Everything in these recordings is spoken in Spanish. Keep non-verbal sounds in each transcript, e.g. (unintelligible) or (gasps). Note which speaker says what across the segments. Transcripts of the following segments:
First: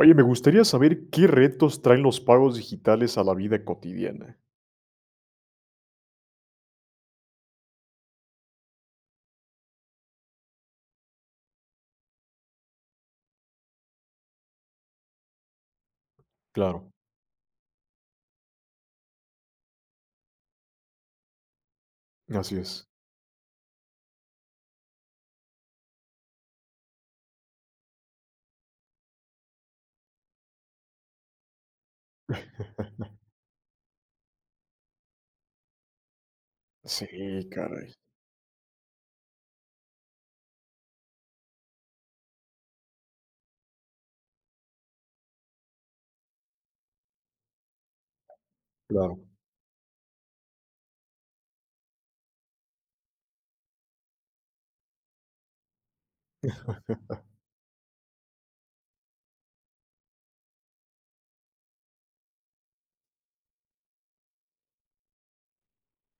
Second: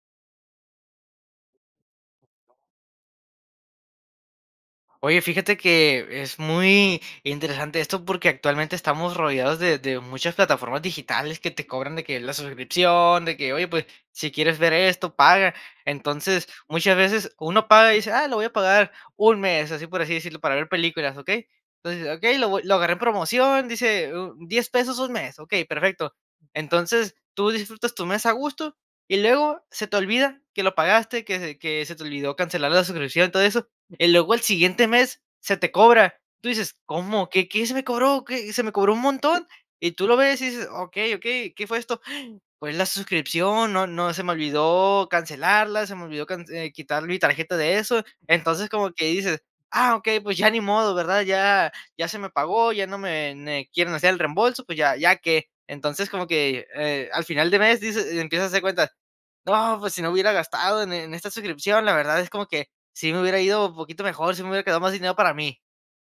Speaker 1: Oye me gustaría saber, ¿qué retos traen los pagos digitales a la vida cotidiana?
Speaker 2: Oye, fíjate que es muy interesante esto porque actualmente estamos rodeados de de muchas plataformas digitales que te cobran de que la suscripción, de que: "Oye, pues, si quieres ver esto, paga". Entonces,
Speaker 1: Claro.
Speaker 2: muchas veces uno paga y dice: "Ah, lo voy a pagar, un mes", así por así decirlo, para ver películas, ¿okey? Entonces, okey, lo
Speaker 1: Así
Speaker 2: (unintelligible) lo
Speaker 1: es.
Speaker 2: agarré en promoción, dice $10 pesos un mes. Ok, perfecto. Entonces, tú disfrutas tu mes a gusto y luego se te olvida que lo pagaste que se que se te olvidó cancelar la
Speaker 1: (chuckles)
Speaker 2: suscripción, todo eso, y luego al siguiente mes se te cobra, tú dices:
Speaker 1: Sí,
Speaker 2: "¿Cómo? ¿Qué qué se me
Speaker 1: caray.
Speaker 2: cobró? ¿Qué? Se me cobró un montón", y tú lo ves y dices: "Okey, okey, ¿qué fue esto?". (gasps) Fue la suscripción no no se me olvidó cancelarla, se me olvidó cance eh quitar mi tarjeta de eso. Entonces, como que
Speaker 1: ,claro.
Speaker 2: dices: "Ah, ok, pues ya ni modo, ¿verdad? Ya ya se me pagó ya no me ne quieren hacer el reembolso, pues ya, ¿ya qué? Entonces, como que, eh, al
Speaker 1: (chuckles)
Speaker 2: final de mes dices y empiezas a hacer cuentas, ¡no!, pues si no hubiera gastado en en esta suscripción, la verdad es como que, sí me hubiera ido un poquito mejor si me hubiera quedado más dinero para mí.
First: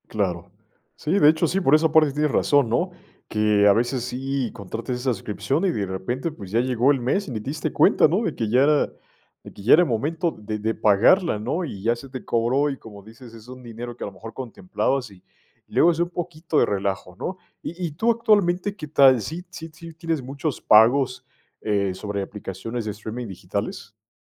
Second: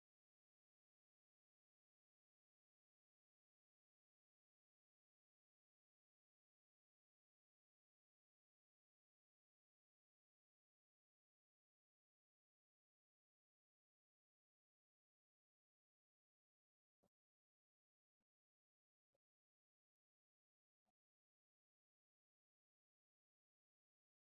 Speaker 1: Claro. Sí, de hecho, sí, por esa parte tienes razón ¿no? Que a veces sí, contrates esa suscripción, y de repente, pues, ya llegó el mes y ni diste cuenta ¿no? De que ya de que ya era el momento de de pagarla ¿no? Y ya se te cobró y, como dices, es un dinero que a lo mejor contemplabas, y y luego es un poquito de relajo ¿no? Y y tú actualmente, ¿qué tal? ¿Sí sí sí tienes muchos pagos, eh, sobre aplicaciones de streaming digitales?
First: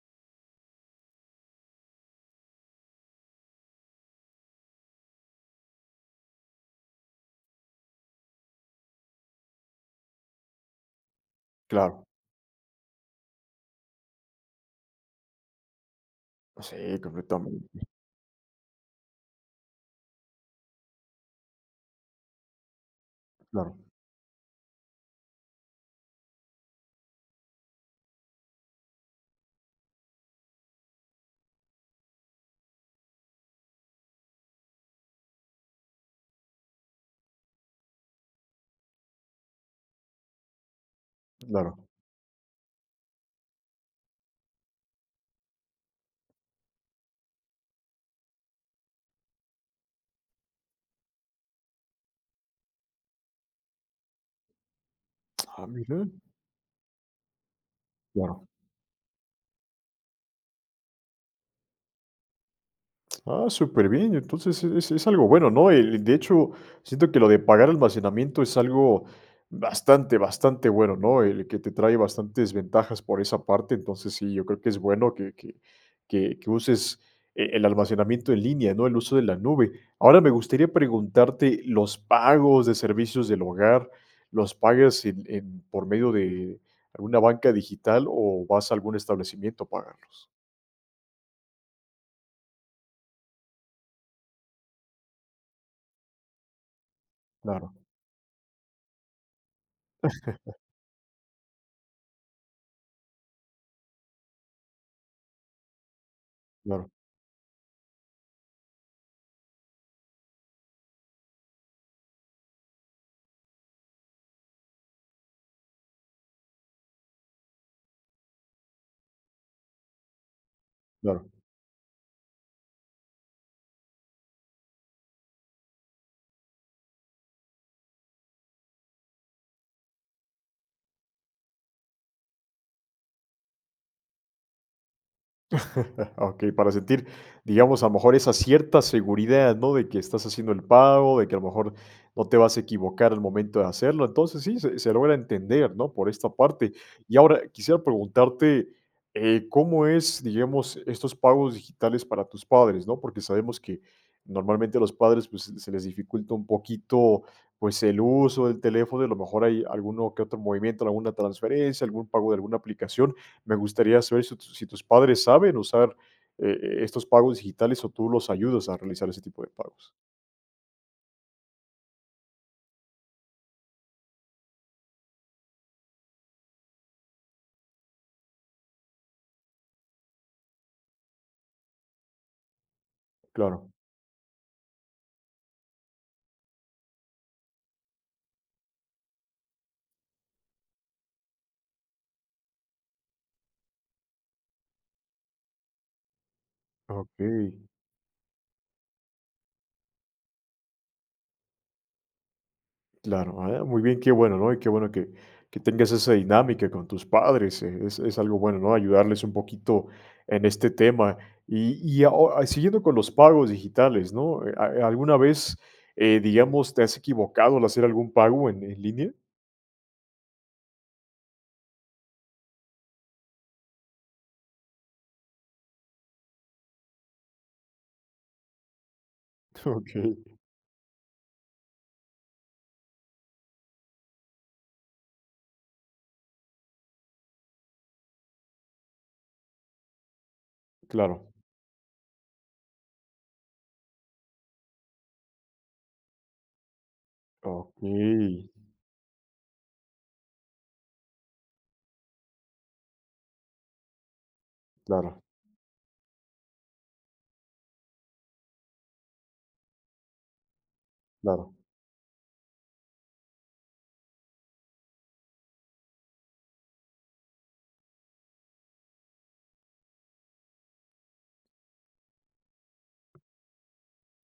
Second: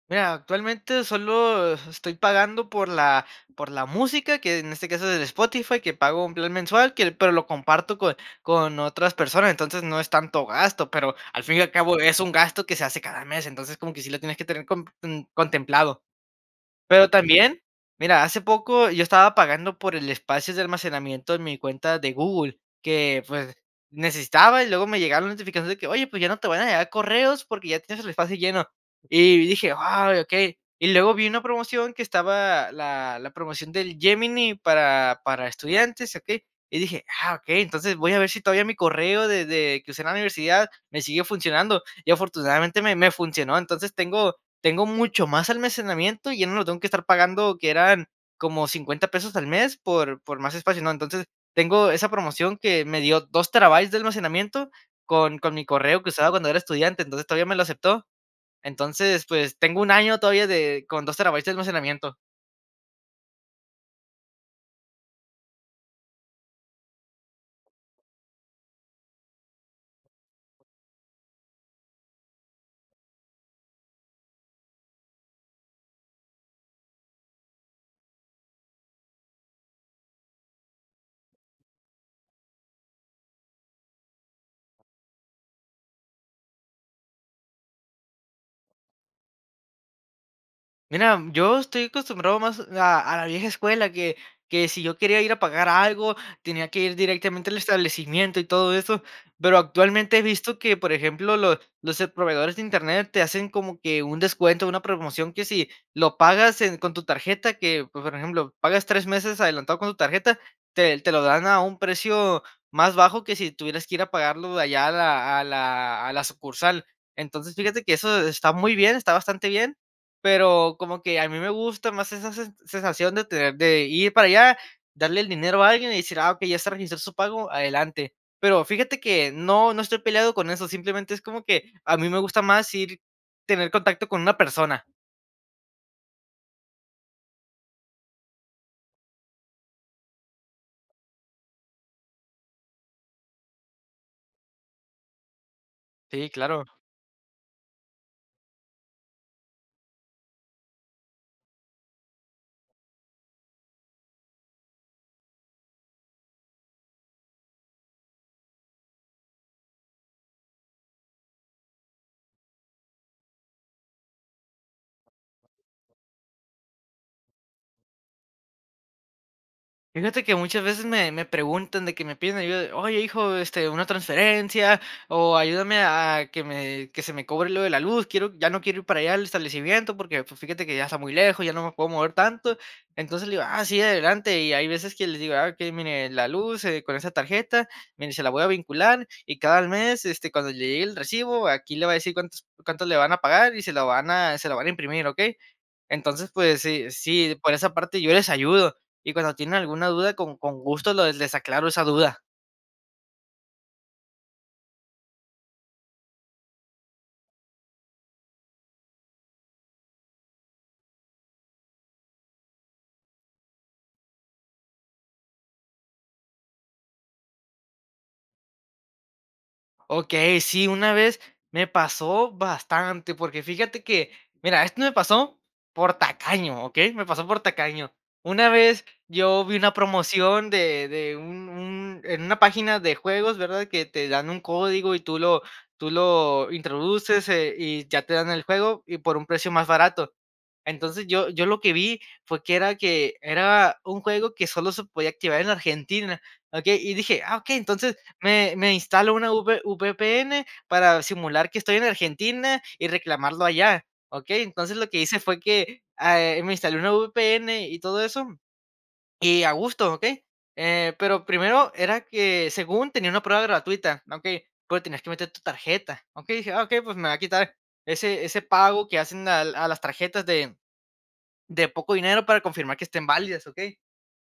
Speaker 2: Mira, actualmente solo estoy pagando por la por la música, que en este caso es el Spotify, que pago un plan mensual, que pero lo comparto con con otras personas. Entonces, no es tanto gasto, pero al fin y al cabo
Speaker 1: Claro.
Speaker 2: es un gasto que se hace cada mes. Entonces, como que sí lo tienes que tener com ten contemplado.
Speaker 1: Si,
Speaker 2: Pero también,
Speaker 1: completamente.
Speaker 2: mira, hace poco yo estaba pagando por el espacio de almacenamiento en mi cuenta de Google, que, pues,
Speaker 1: Claro.
Speaker 2: necesitaba y luego me llegaron las notificaciones de que, oye, pues, ya no te van a llegar correos porque ya tienes el espacio lleno. Y dije: "Ay, okey". Y luego vi una promoción que estaba la la promoción del Gemini para para estudiantes, ¿okey? Y dije: "Ah, okey". Entonces, voy a ver si todavía mi correo de de que usé en la universidad me sigue
Speaker 1: Claro.
Speaker 2: funcionando. Y afortunadamente me me funcionó. Entonces, tengo tengo mucho más almacenamiento y ya no lo tengo que estar pagando que eran como 50 pesos al mes por por más espacio, ¿no? Entonces tengo esa promoción que me dio 2 terabytes de almacenamiento con con mi
Speaker 1: Ah,
Speaker 2: correo
Speaker 1: mira.
Speaker 2: que usaba cuando era estudiante, entonces todavía me lo aceptó.
Speaker 1: Claro
Speaker 2: Entonces, pues tengo un año todavía de con 2 terabytes de almacenamiento.
Speaker 1: Ah, superbién. Entonces, es es algo bueno, ¿no?, eh, de hecho, siento que lo de pagar almacenamiento es algo bastante, bastante bueno, ¿no?, el que te trae bastantes ventajas por esa parte. Entonces, sí, yo creo que es bueno, que que que que uses e el almacenamiento en línea, ¿no?, el uso de la nube. Ahora me gustaría preguntarte, ¿los pagos de servicios del hogar, los pagas en en por medio de alguna banca digital o vas a algún establecimiento a pagarlos?
Speaker 2: Mira, yo estoy acostumbrado más a a la vieja escuela, que que sí yo quería ir a pagar algo, tenía que ir directamente al
Speaker 1: Claro.
Speaker 2: establecimiento y todo eso, pero, actualmente he
Speaker 1: (chuckles)
Speaker 2: visto que, por ejemplo, lo los, eh, proveedores de Internet te hacen como que un descuento, una promoción que si lo pagas en
Speaker 1: Claro.
Speaker 2: con tu tarjeta, que, pues, por ejemplo, pagas 3 meses adelantado con tu tarjeta, te te lo dan a un precio más bajo que si tuvieras que ir a pagarlo allá a la a la a la sucursal. Entonces, fíjate que, eso está muy bien, está bastante bien, pero, como que a
Speaker 1: Claro.
Speaker 2: mí me gusta más esa sen sensación de tener, de ir para allá, darle el dinero a alguien y decir: "Ah, okey, ya está registrado su pago, adelante". Pero, fíjate que no, no estoy peleado con eso, simplemente, es como que a mí me gusta más ir tener contacto con una persona.
Speaker 1: (laughs) Okey, para sentir, digamos, a lo mejor esa cierta seguridad, ¿no? de que estás haciendo el pago, de que a lo mejor, no te vas a equivocar al momento de hacerlo. Entonces, sí, se se logra entender, ¿no?, por esta
Speaker 2: Sí, claro.
Speaker 1: parte. Y ahora quisiera preguntarte, eh, ¿cómo es, digamos, estos pagos digitales para tus padres, no?, porque sabemos que, normalmente, a los padres, pues, se les dificulta un poquito, pues, el uso del teléfono, y a lo mejor, hay alguno que otro movimiento, alguna transferencia, algún pago de alguna aplicación. Me gustaría saber, ¿si tus si tus padres saben usar, eh, estos pagos digitales, o tú los ayudas a realizar ese tipo de pagos?
Speaker 2: Fíjate que, muchas veces me me preguntan de que me piden ayuda, "Oye, hijo, este, una transferencia" o "Ayúdame a a que me que se me cobre lo de la luz, quiero ya no quiero ir para allá al establecimiento, porque pues, fíjate que, ya está muy lejos, ya no me puedo mover tanto". Entonces, le digo: "Ah,
Speaker 1: Claro.
Speaker 2: sí, adelante", y hay veces que les digo: "Ah, okey, mire, la luz, eh, con esa tarjeta, mire, se la voy a vincular, y cada al mes, este, cuando le llegue el recibo, aquí le va a decir cuántos cuánto le van a pagar, y se lo van a se lo van a imprimir, ¿okey?" Entonces, pues, sí,
Speaker 1: Ah,
Speaker 2: sí, por
Speaker 1: okey.
Speaker 2: esa parte yo les ayudo. Y cuando tienen alguna duda, con con gusto lo les aclaro esa duda.
Speaker 1: Claro, a ver, muy bien, qué bueno, ¿no? Y qué bueno que que tengas esa dinámica con tus padres, eh, es es algo bueno, ¿no? Ayudarles un poquito en este tema. Y y a o siguiendo con los pagos digitales, ¿no?, eh, ¿a alguna vez, eh, digamos, te has equivocado al hacer algún pago en en línea?
Speaker 2: Okey, sí, una vez me pasó bastante. Porque fíjate que, mira, esto me pasó por tacaño, ¿okey? Me pasó por tacaño. Una vez, yo vi una
Speaker 1: Okey.
Speaker 2: promoción de de un un en una página de juegos, ¿verdad? Que te dan un código, y tú lo tú lo introduces, eh, y ya te dan el juego, y por un precio más barato. Entonces, yo
Speaker 1: Claro.
Speaker 2: yo lo que vi fue que era que era un juego que solo se podía activar en Argentina, ¿okey?, y dije: "Ah, okey, entonces
Speaker 1: ¡Okey!
Speaker 2: me me instalo una V VPN para simular que estoy en Argentina, y reclamarlo allá, ¿okey? Entonces, lo que hice
Speaker 1: Claro.
Speaker 2: fue que, ah, eh, me instalé una VPN y todo eso, y a gusto, ¿okey? Eh, pero,
Speaker 1: Claro.
Speaker 2: primero, era que según tenía una prueba gratuita, ¿okey?, pero, tenías que meter tu tarjeta. Okey, dije: "Ah okey, pues, me voy a quitar ese ese pago que hacen al a las tarjetas de de poco dinero para confirmar que estén válidas, ¿okey?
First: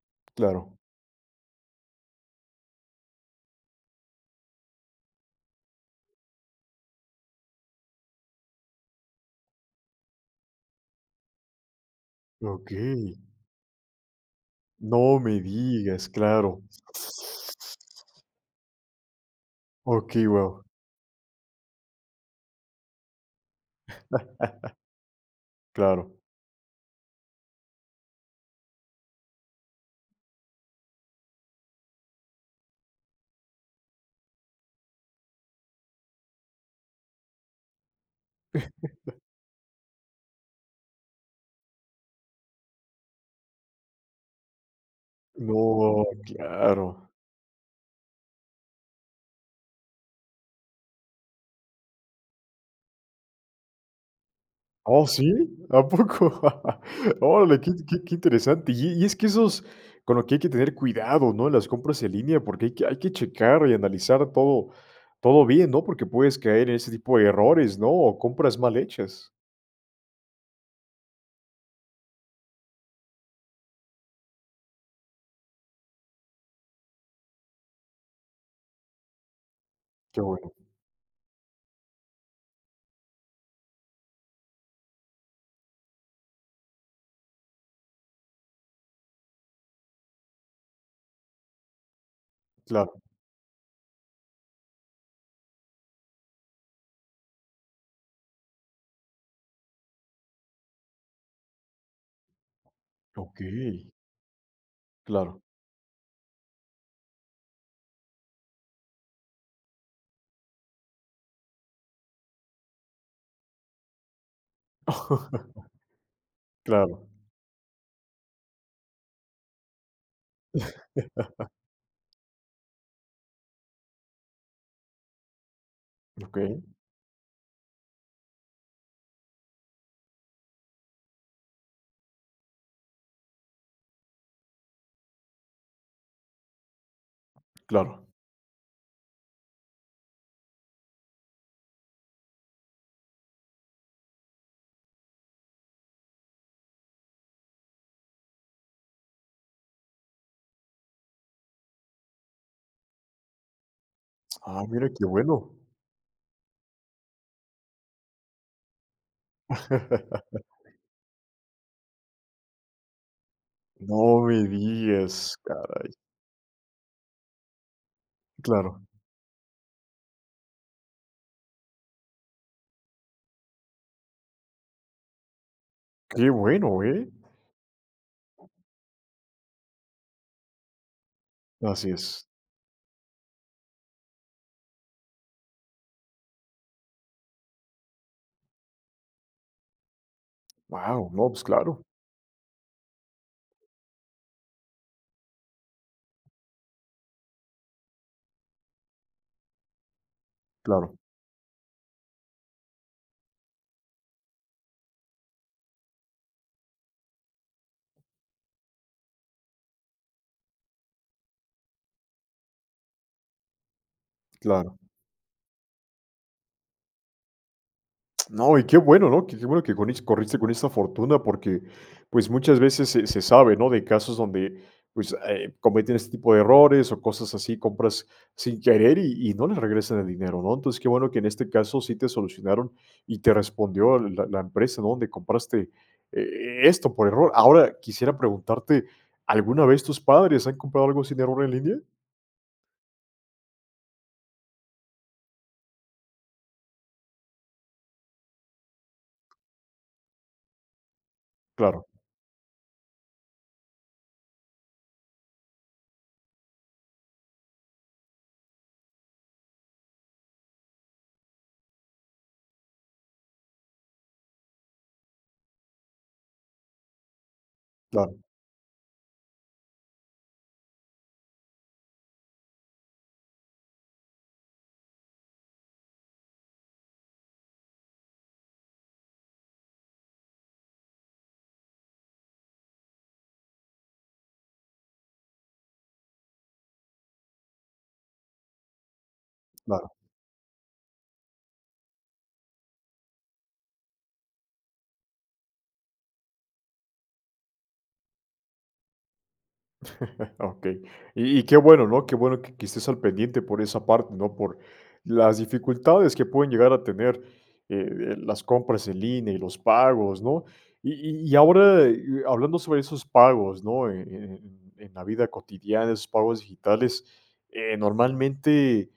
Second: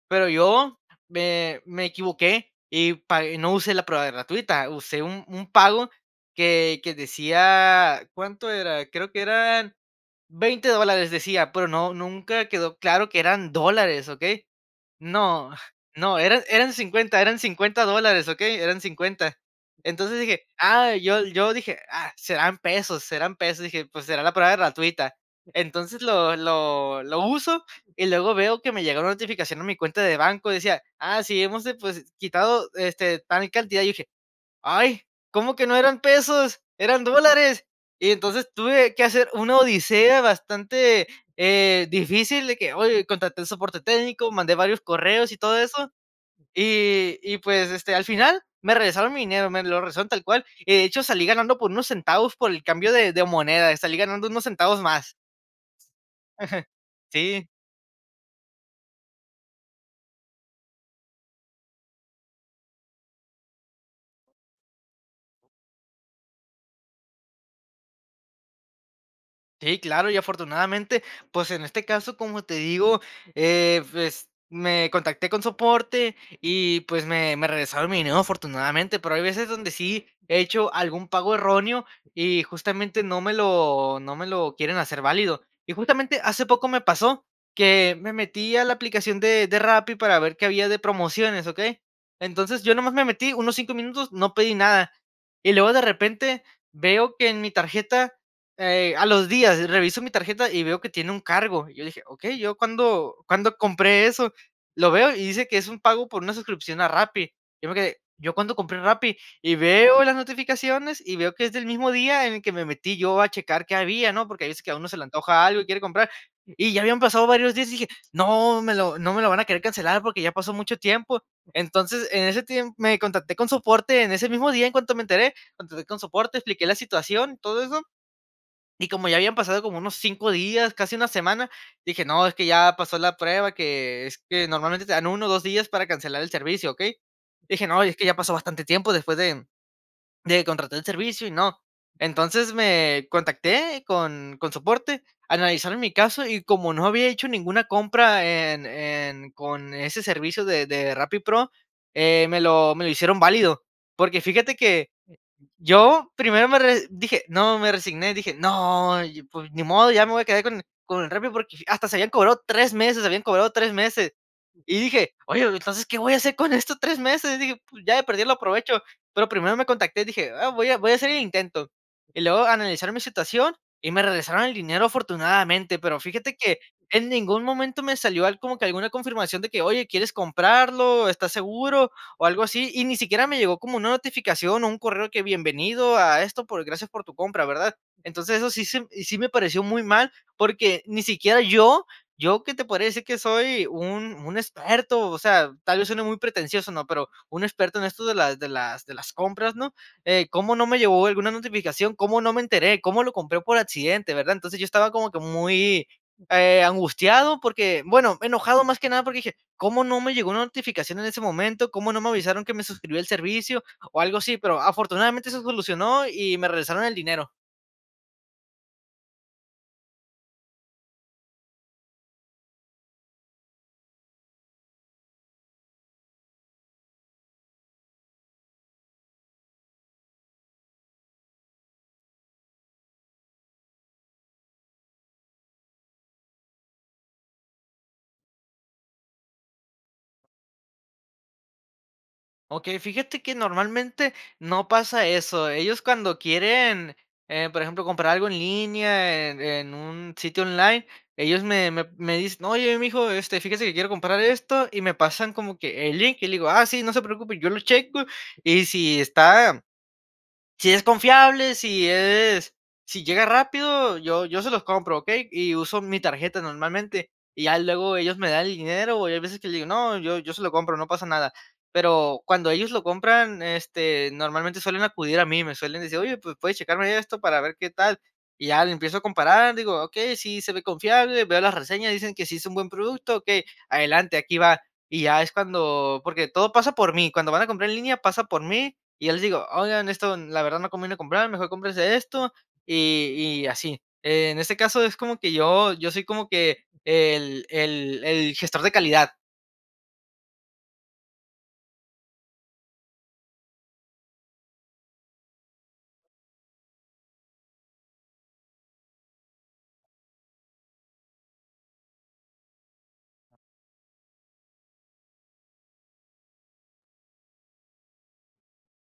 Speaker 2: Pero, yo
Speaker 1: Claro.
Speaker 2: me me equivoqué, y pag y no usé la prueba gratuita, usé un un pago que que decía ¿Cuánto era?, creo que eran: "$20 dólares", decía. Pero no, nunca quedó
Speaker 1: ¡Okey!
Speaker 2: claro que eran dólares, ¿okey?,
Speaker 1: ¡No me
Speaker 2: no, (chuckles)
Speaker 1: digas!,
Speaker 2: no, eran
Speaker 1: claro.
Speaker 2: eran 50, eran $50 dólares, ¿okey?, eran 50. Entonces,
Speaker 1: Okey,
Speaker 2: dije:
Speaker 1: wao.
Speaker 2: "Ah, yo yo", dije: "Ah, serán pesos serán pesos", dije: "Pues, será la prueba
Speaker 1: (laughs)
Speaker 2: gratuita". Entonces,
Speaker 1: Claro.
Speaker 2: lo lo lo uso y luego veo que me llegó una notificación a mi cuenta de banco, decía: "Ah, sí, hemos, depos quitado, este, tal cantidad", y dije: "Ay, ¿cómo que no eran pesos?, eran dólares". Y entonces, tuve que
Speaker 1: (chuckles)
Speaker 2: hacer una odisea bastante, eh, difícil, de que, oye, contraté el soporte técnico, mandé varios correos y todo eso.
Speaker 1: ¡No, claro!
Speaker 2: Y y pues, este, al final me regresaron mi dinero, me lo regresaron, tal cual. Y de hecho salí ganando por unos centavos, por el cambio de de moneda, salí ganando unos centavos
Speaker 1: ¿Oh,
Speaker 2: más.
Speaker 1: sí?, ¿a poco?,
Speaker 2: (chuckles) Sí.
Speaker 1: órale, qué int qué qué interesante. Y y es que esos, con lo que hay que tener cuidado ¿no?, las compras en línea, porque hay que hay que checar y analizar todo todo bien, ¿no? Porque puedes caer en ese tipo de errores, ¿no?, o compras mal hechas.
Speaker 2: Sí, claro, y afortunadamente, pues, en este caso, como te digo, eh, pues, me contacté con soporte y, pues, me me regresaron mi dinero afortunadamente, pero hay veces donde sí
Speaker 1: Qué
Speaker 2: he
Speaker 1: bueno.
Speaker 2: hecho algún pago erróneo y justamente no me lo no me lo quieren hacer válido. Y justamente hace poco me pasó que me metí a la aplicación de de Rappi para ver qué había de promociones, ¿okey? Entonces yo nomás
Speaker 1: Claro.
Speaker 2: me metí unos 5 minutos, no pedí nada. Y luego de repente veo que en mi tarjeta, eh, a los días reviso mi tarjeta y veo que tiene un cargo. Y yo dije: "Okey, ¿yo cuándo cuándo
Speaker 1: Okey.
Speaker 2: compré eso?", lo veo y
Speaker 1: Claro.
Speaker 2: dice que es un pago por una suscripción a Rappi. Yo me quedé: "¿Yo cuándo compré Rappi?", y veo las notificaciones y veo que es del mismo día en el que me metí yo a checar qué había, ¿no? Porque hay veces que a uno se le antoja algo y quiere comprar.
Speaker 1: (laughs)
Speaker 2: Y ya habían
Speaker 1: Claro.
Speaker 2: pasado varios días y dije: "No me lo no me lo van a querer cancelar porque ya pasó mucho tiempo".
Speaker 1: (laughs)
Speaker 2: Entonces, en ese tiempo, me contacté con soporte en ese mismo día, en cuanto me enteré contacté con soporte,
Speaker 1: Okey.
Speaker 2: expliqué la situación, todo eso. Y como ya habían pasado como unos 5 días, casi una semana, dije: "No, es que ya pasó la prueba", que es que normalmente te dan 1 o 2 días para cancelar el servicio, ¿okey? Dije: "No, y es
Speaker 1: Claro.
Speaker 2: que ya pasó bastante tiempo después de de contratar el servicio y no". Entonces me contacté con con soporte, analizaron mi caso y como no había hecho ninguna compra en en con ese servicio de de Rappi Pro, eh, me lo me lo hicieron válido, porque fíjate
Speaker 1: Ah,
Speaker 2: que, eh,
Speaker 1: mire, qué bueno.
Speaker 2: yo primero me re dije: "No", me resigné y dije: "No y y pues ni modo, ya me voy a quedar
Speaker 1: (laughs)
Speaker 2: con e con el Rappi porque", hasta se habían cobrado 3 meses, habían cobrado 3 meses.
Speaker 1: No me
Speaker 2: Y dije:
Speaker 1: digas,
Speaker 2: "Oye, pero entonces,
Speaker 1: caray.
Speaker 2: ¿qué voy a hacer con esto 3 meses?". Dije: "Pues ya de perder lo aprovecho".
Speaker 1: Claro.
Speaker 2: Pero primero me contacté, dije: "Ah, voy a voy a hacer el intento". Y luego analizaron mi situación y me regresaron el dinero afortunadamente, pero
Speaker 1: Qué
Speaker 2: fíjate que
Speaker 1: bueno, ¿eh?
Speaker 2: en ningún momento me salió al como que alguna confirmación de que: "Oye, ¿quieres comprarlo?, ¿estás
Speaker 1: Así
Speaker 2: seguro?", o
Speaker 1: es.
Speaker 2: algo así, y ni siquiera me llegó como una notificación o un correo que: "Bienvenido a esto, por gracias por tu compra", ¿verdad? Entonces eso sí se m y sí me pareció muy mal, porque ni
Speaker 1: Guau, no,
Speaker 2: siquiera
Speaker 1: pues claro.
Speaker 2: yo, yo que te podría decir que soy un un experto, o sea, tal vez suene muy pretencioso, ¿no? Pero un experto en esto de las de las de las compras, ¿no?, eh, cómo no me
Speaker 1: Claro.
Speaker 2: llegó alguna notificación, cómo no me enteré, cómo lo compré por accidente, ¿verdad? Entonces yo estaba como que muy, eh, angustiado porque, bueno, enojado más que nada porque dije: "¿Cómo no me llegó la notificación en ese momento? ¿Cómo no me avisaron que me suscribió el servicio?", o algo así, pero
Speaker 1: Claro.
Speaker 2: afortunadamente se solucionó y me regresaron el dinero.
Speaker 1: No, y qué bueno, ¿no?, qué qué bueno que conis corriste con esta fortuna. Porque, pues, muchas veces se se sabe, ¿no?, de casos donde, pues, eh, cometen este tipo de errores o cosas así. Compras sin querer, y y no le regresan el dinero, ¿no? Entonces, qué bueno que en este caso, sí te solucionaron, y te respondió la la empresa, ¿no?, donde compraste e esto por error. Ahora, quisiera preguntarte, ¿alguna vez tus padres han comprado algo sin error en línea?
Speaker 2: Okey, fíjate que normalmente, no pasa eso. Ellos cuando quieren, eh, por ejemplo, comprar algo en línea, en en un sitio online, ellos me me
Speaker 1: Claro.
Speaker 2: me dicen: "Oye, mijo, este, fíjese que, quiero comprar esto" y me pasan como que el link, y le digo: "Ah, sí, no se preocupe, yo lo checo, y si está si es confiable, si es, si llega rápido, yo yo se los compro", ¿okey?, y uso mi tarjeta normalmente. Y ya luego
Speaker 1: Claro.
Speaker 2: ellos me dan el dinero, o hay veces que le digo: "No, yo yo se lo compro no pasa nada". Pero cuando ellos lo compran, este, normalmente suelen acudir a mí, me suelen decir: "Oye, pues, ¿puedes checarme esto para ver qué tal?", y ya le empiezo a comparar, digo: "Okey, sí, se ve confiable, veo las reseñas, dicen que sí es un buen producto, okey, adelante, aquí va". Y ya es cuando porque todo pasa por mí. Cuando van a comprar en línea, pasa por mí, y yo les digo: "Oigan,
Speaker 1: Claro.
Speaker 2: esto, la verdad no conviene comprar, mejor cómprense esto y y así". En este caso, es como que yo yo soy como que, el el el gestor de calidad.
Speaker 1: (chuckles) Okey, y y qué bueno, ¿no?, qué bueno que que estés al pendiente por esa parte, ¿no?, por las dificultades que pueden llegar a tener, eh eh, las compras en línea y los pagos, ¿no?, y y-y ahora, eh, y hablando sobre esos pagos, ¿no?, en en en la vida cotidiana, esos pagos digitales, eh, normalmente,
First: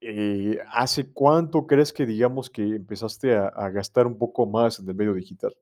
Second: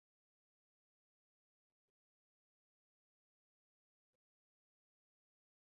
Speaker 1: eh, ¿hace cuánto crees que digamos que empezaste a a gastar un poco más en el medio digital?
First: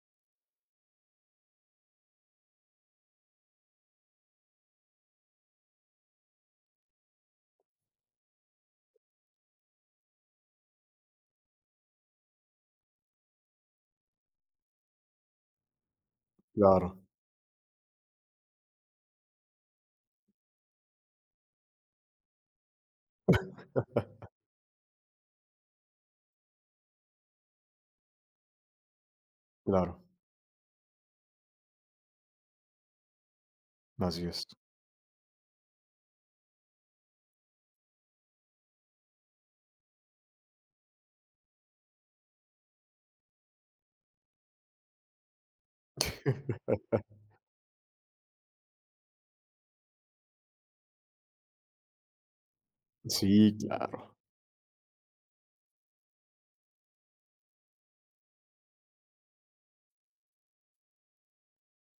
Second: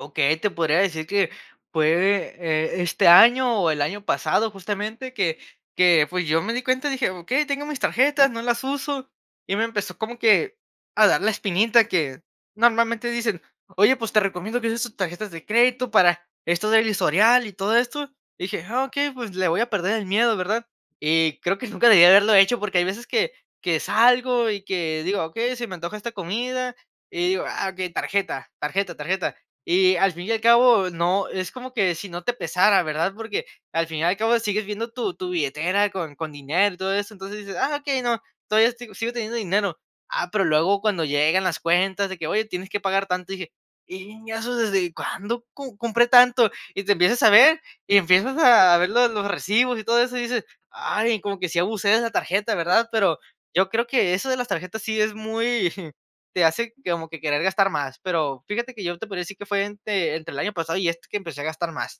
Speaker 2: Okey, te podría decir que fue de e este año, o el año pasado justamente, que que, pues, yo me di cuenta y dije: "Okey, tengo mis tarjetas, no las uso", y me empezó como que, a dar la espinita que normalmente, dicen: "Oye, pues te recomiendo que uses tus tarjetas de crédito para esto del
Speaker 1: Claro.
Speaker 2: historial y todo esto", dije: "Ah, okey pues, le voy a perder el miedo", ¿verdad?, y creo que nunca debí haberlo hecho porque hay veces que que
Speaker 1: (laughs)
Speaker 2: salgo y que digo: "Okey, se me antoja esta comida" y digo: "Ah, okey, tarjeta, tarjeta, tarjeta". Y
Speaker 1: Claro.
Speaker 2: al fin y al cabo, no, es como que si no te pesara, ¿verdad?, porque al fin y al
Speaker 1: Así
Speaker 2: cabo,
Speaker 1: es.
Speaker 2: sigues viendo tu tu billetera con con dinero y todo eso. Entonces dices: "Ah, okey, no. Todavía estoy sigo teniendo dinero". Ah, pero luego cuando llegan las cuentas de que: "Oye, tienes que pagar tanto y dije (unintelligible) y, ¿eso desde cuándo com compré tanto?", y te
Speaker 1: (laughs)
Speaker 2: empiezas a ver y empiezas a ver lo los recibos y todo eso, y dices: "Ay, como que sí abusé de la tarjeta", ¿verdad?, pero,
Speaker 1: Sí,
Speaker 2: yo creo que
Speaker 1: claro.
Speaker 2: eso de las tarjetas, sí es muy, jum, te hace como que querer gastar más, pero fíjate que, yo te podría decir que fue entre entre el año pasado y este que empecé a gastar más.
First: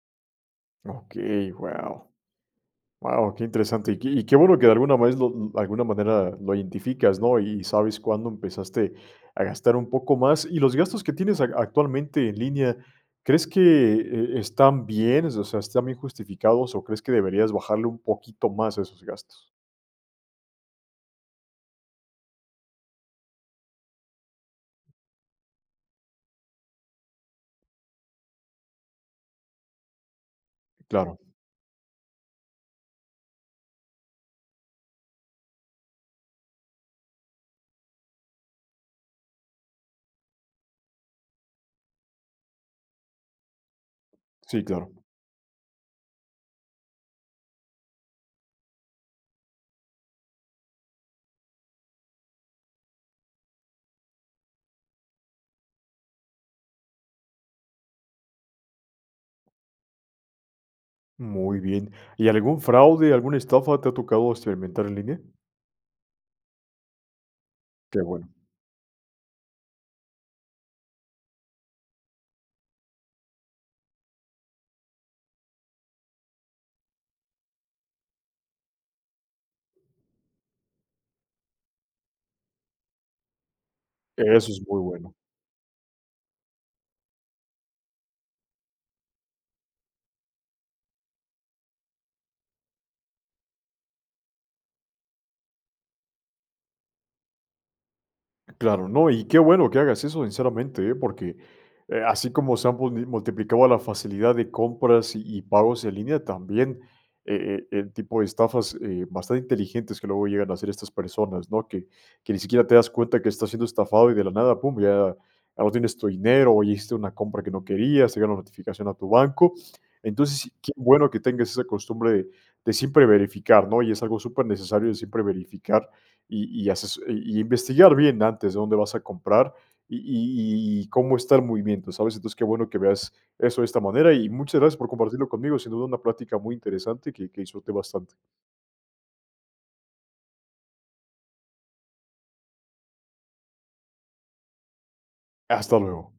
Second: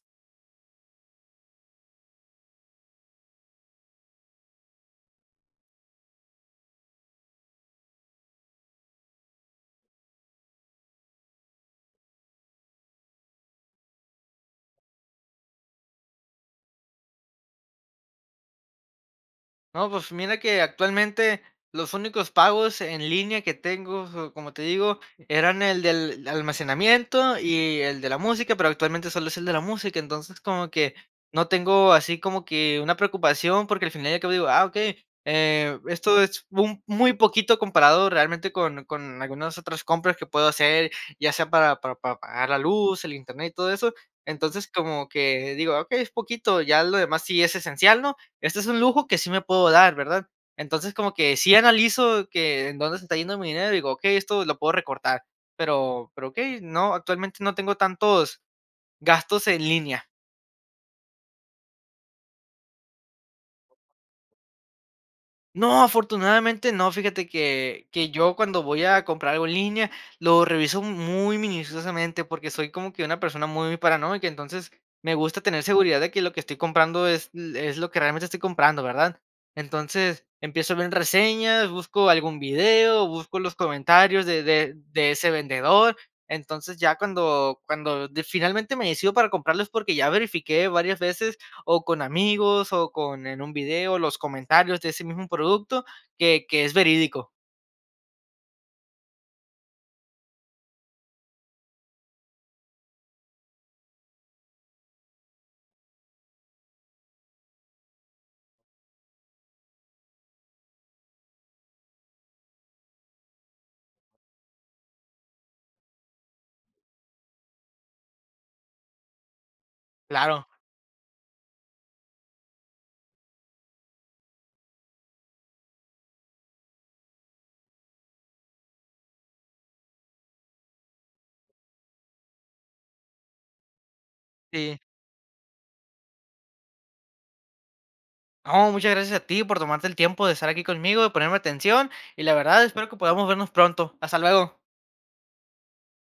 Speaker 1: Okey, guau, guau, qué interesante. Y que y que bueno, que de alguna vez, lo alguna manera lo identificas, ¿no?, y sabes cuándo empezaste a gastar un poco más. Y los gastos que tienes ac actualmente en línea, ¿crees que, eh, están bien, o sea, están bien justificados o crees que deberías bajarle un poquito más a esos gastos?
Speaker 2: No, pues, mira que actualmente, los únicos pagos en línea que tengo, so como te digo, eran el del almacenamiento, y el de la música, pero, actualmente, sólo es el de la música. Entonces, como que
Speaker 1: Claro.
Speaker 2: no tengo así como que una preocupación porque al final y al cabo, digo: "Ah, okey, eh, esto es un muy poquito comparado, realmente, con con algunas otras compras que puedo hacer, ya sea para para para pagar la luz, el internet y todo eso".
Speaker 1: Sí,
Speaker 2: Entonces,
Speaker 1: claro.
Speaker 2: como que digo: "Okey, es poquito, ya lo demás sí es esencial, ¿no?, este es un lujo que sí me puedo dar, ¿verdad?". Entonces, como que sí analizo que en dónde se está yendo mi dinero, y digo: "Okey, esto lo puedo recortar", pero pero, okey, no, actualmente, no tengo tantos gastos en línea.
Speaker 1: Muy bien, ¿y algún fraude, alguna estafa te ha tocado experimentar en línea?
Speaker 2: ¡No!, afortunadamente no, fíjate que
Speaker 1: Qué
Speaker 2: que
Speaker 1: bueno.
Speaker 2: yo cuando voy a comprar algo en línea, lo reviso muy minuciosamente, porque soy como que una persona muy paranoica, entonces, me gusta tener seguridad de que lo que estoy comprando, es lo es lo que realmente estoy comprando, ¿verdad?, entonces, empiezo a ver reseñas, busco algún video, busco los comentarios de
Speaker 1: Eso es
Speaker 2: de
Speaker 1: muy
Speaker 2: de
Speaker 1: bueno.
Speaker 2: ese vendedor. Entonces, ya cuando cuando de finalmente me decido para comprarlo, es porque ya verifiqué varias veces o con amigos, o con en un video los comentarios de ese mismo producto, que que es verídico.
Speaker 1: Claro, no, y qué bueno que hagas eso, sinceramente, eh, porque, eh, así como se han mulni multiplicado la facilidad de compras y y pagos en línea, también, eh, eh, el tipo de estafas, eh, bastante inteligentes que luego llegan a hacer estas personas, ¿no?, que que ni siquiera te das cuenta que estás siendo estafado, y de la nada, pum, ya ya no tienes tu dinero o hiciste una compra que no querías, te llega una notificación a tu banco.
Speaker 2: Claro.
Speaker 1: Entonces, qué bueno, que tengas esa costumbre de de siempre verificar, ¿no?, y es algo supernecesario de siempre verificar y y haces, y investigar bien antes de dónde vas a comprar, y y y y cómo estar el movimiento, ¿sabes? Entonces, qué bueno que veas eso de esta manera, y muchas gracias
Speaker 2: Sí.
Speaker 1: por compartirlo conmigo, sin duda, una plática muy interesante, que que disfruté bastante.
Speaker 2: No, muchas gracias a ti por tomarte el tiempo de estar aquí conmigo, de ponerme atención, y la verdad espero que podamos vernos pronto. Hasta luego.
Speaker 1: Hasta luego.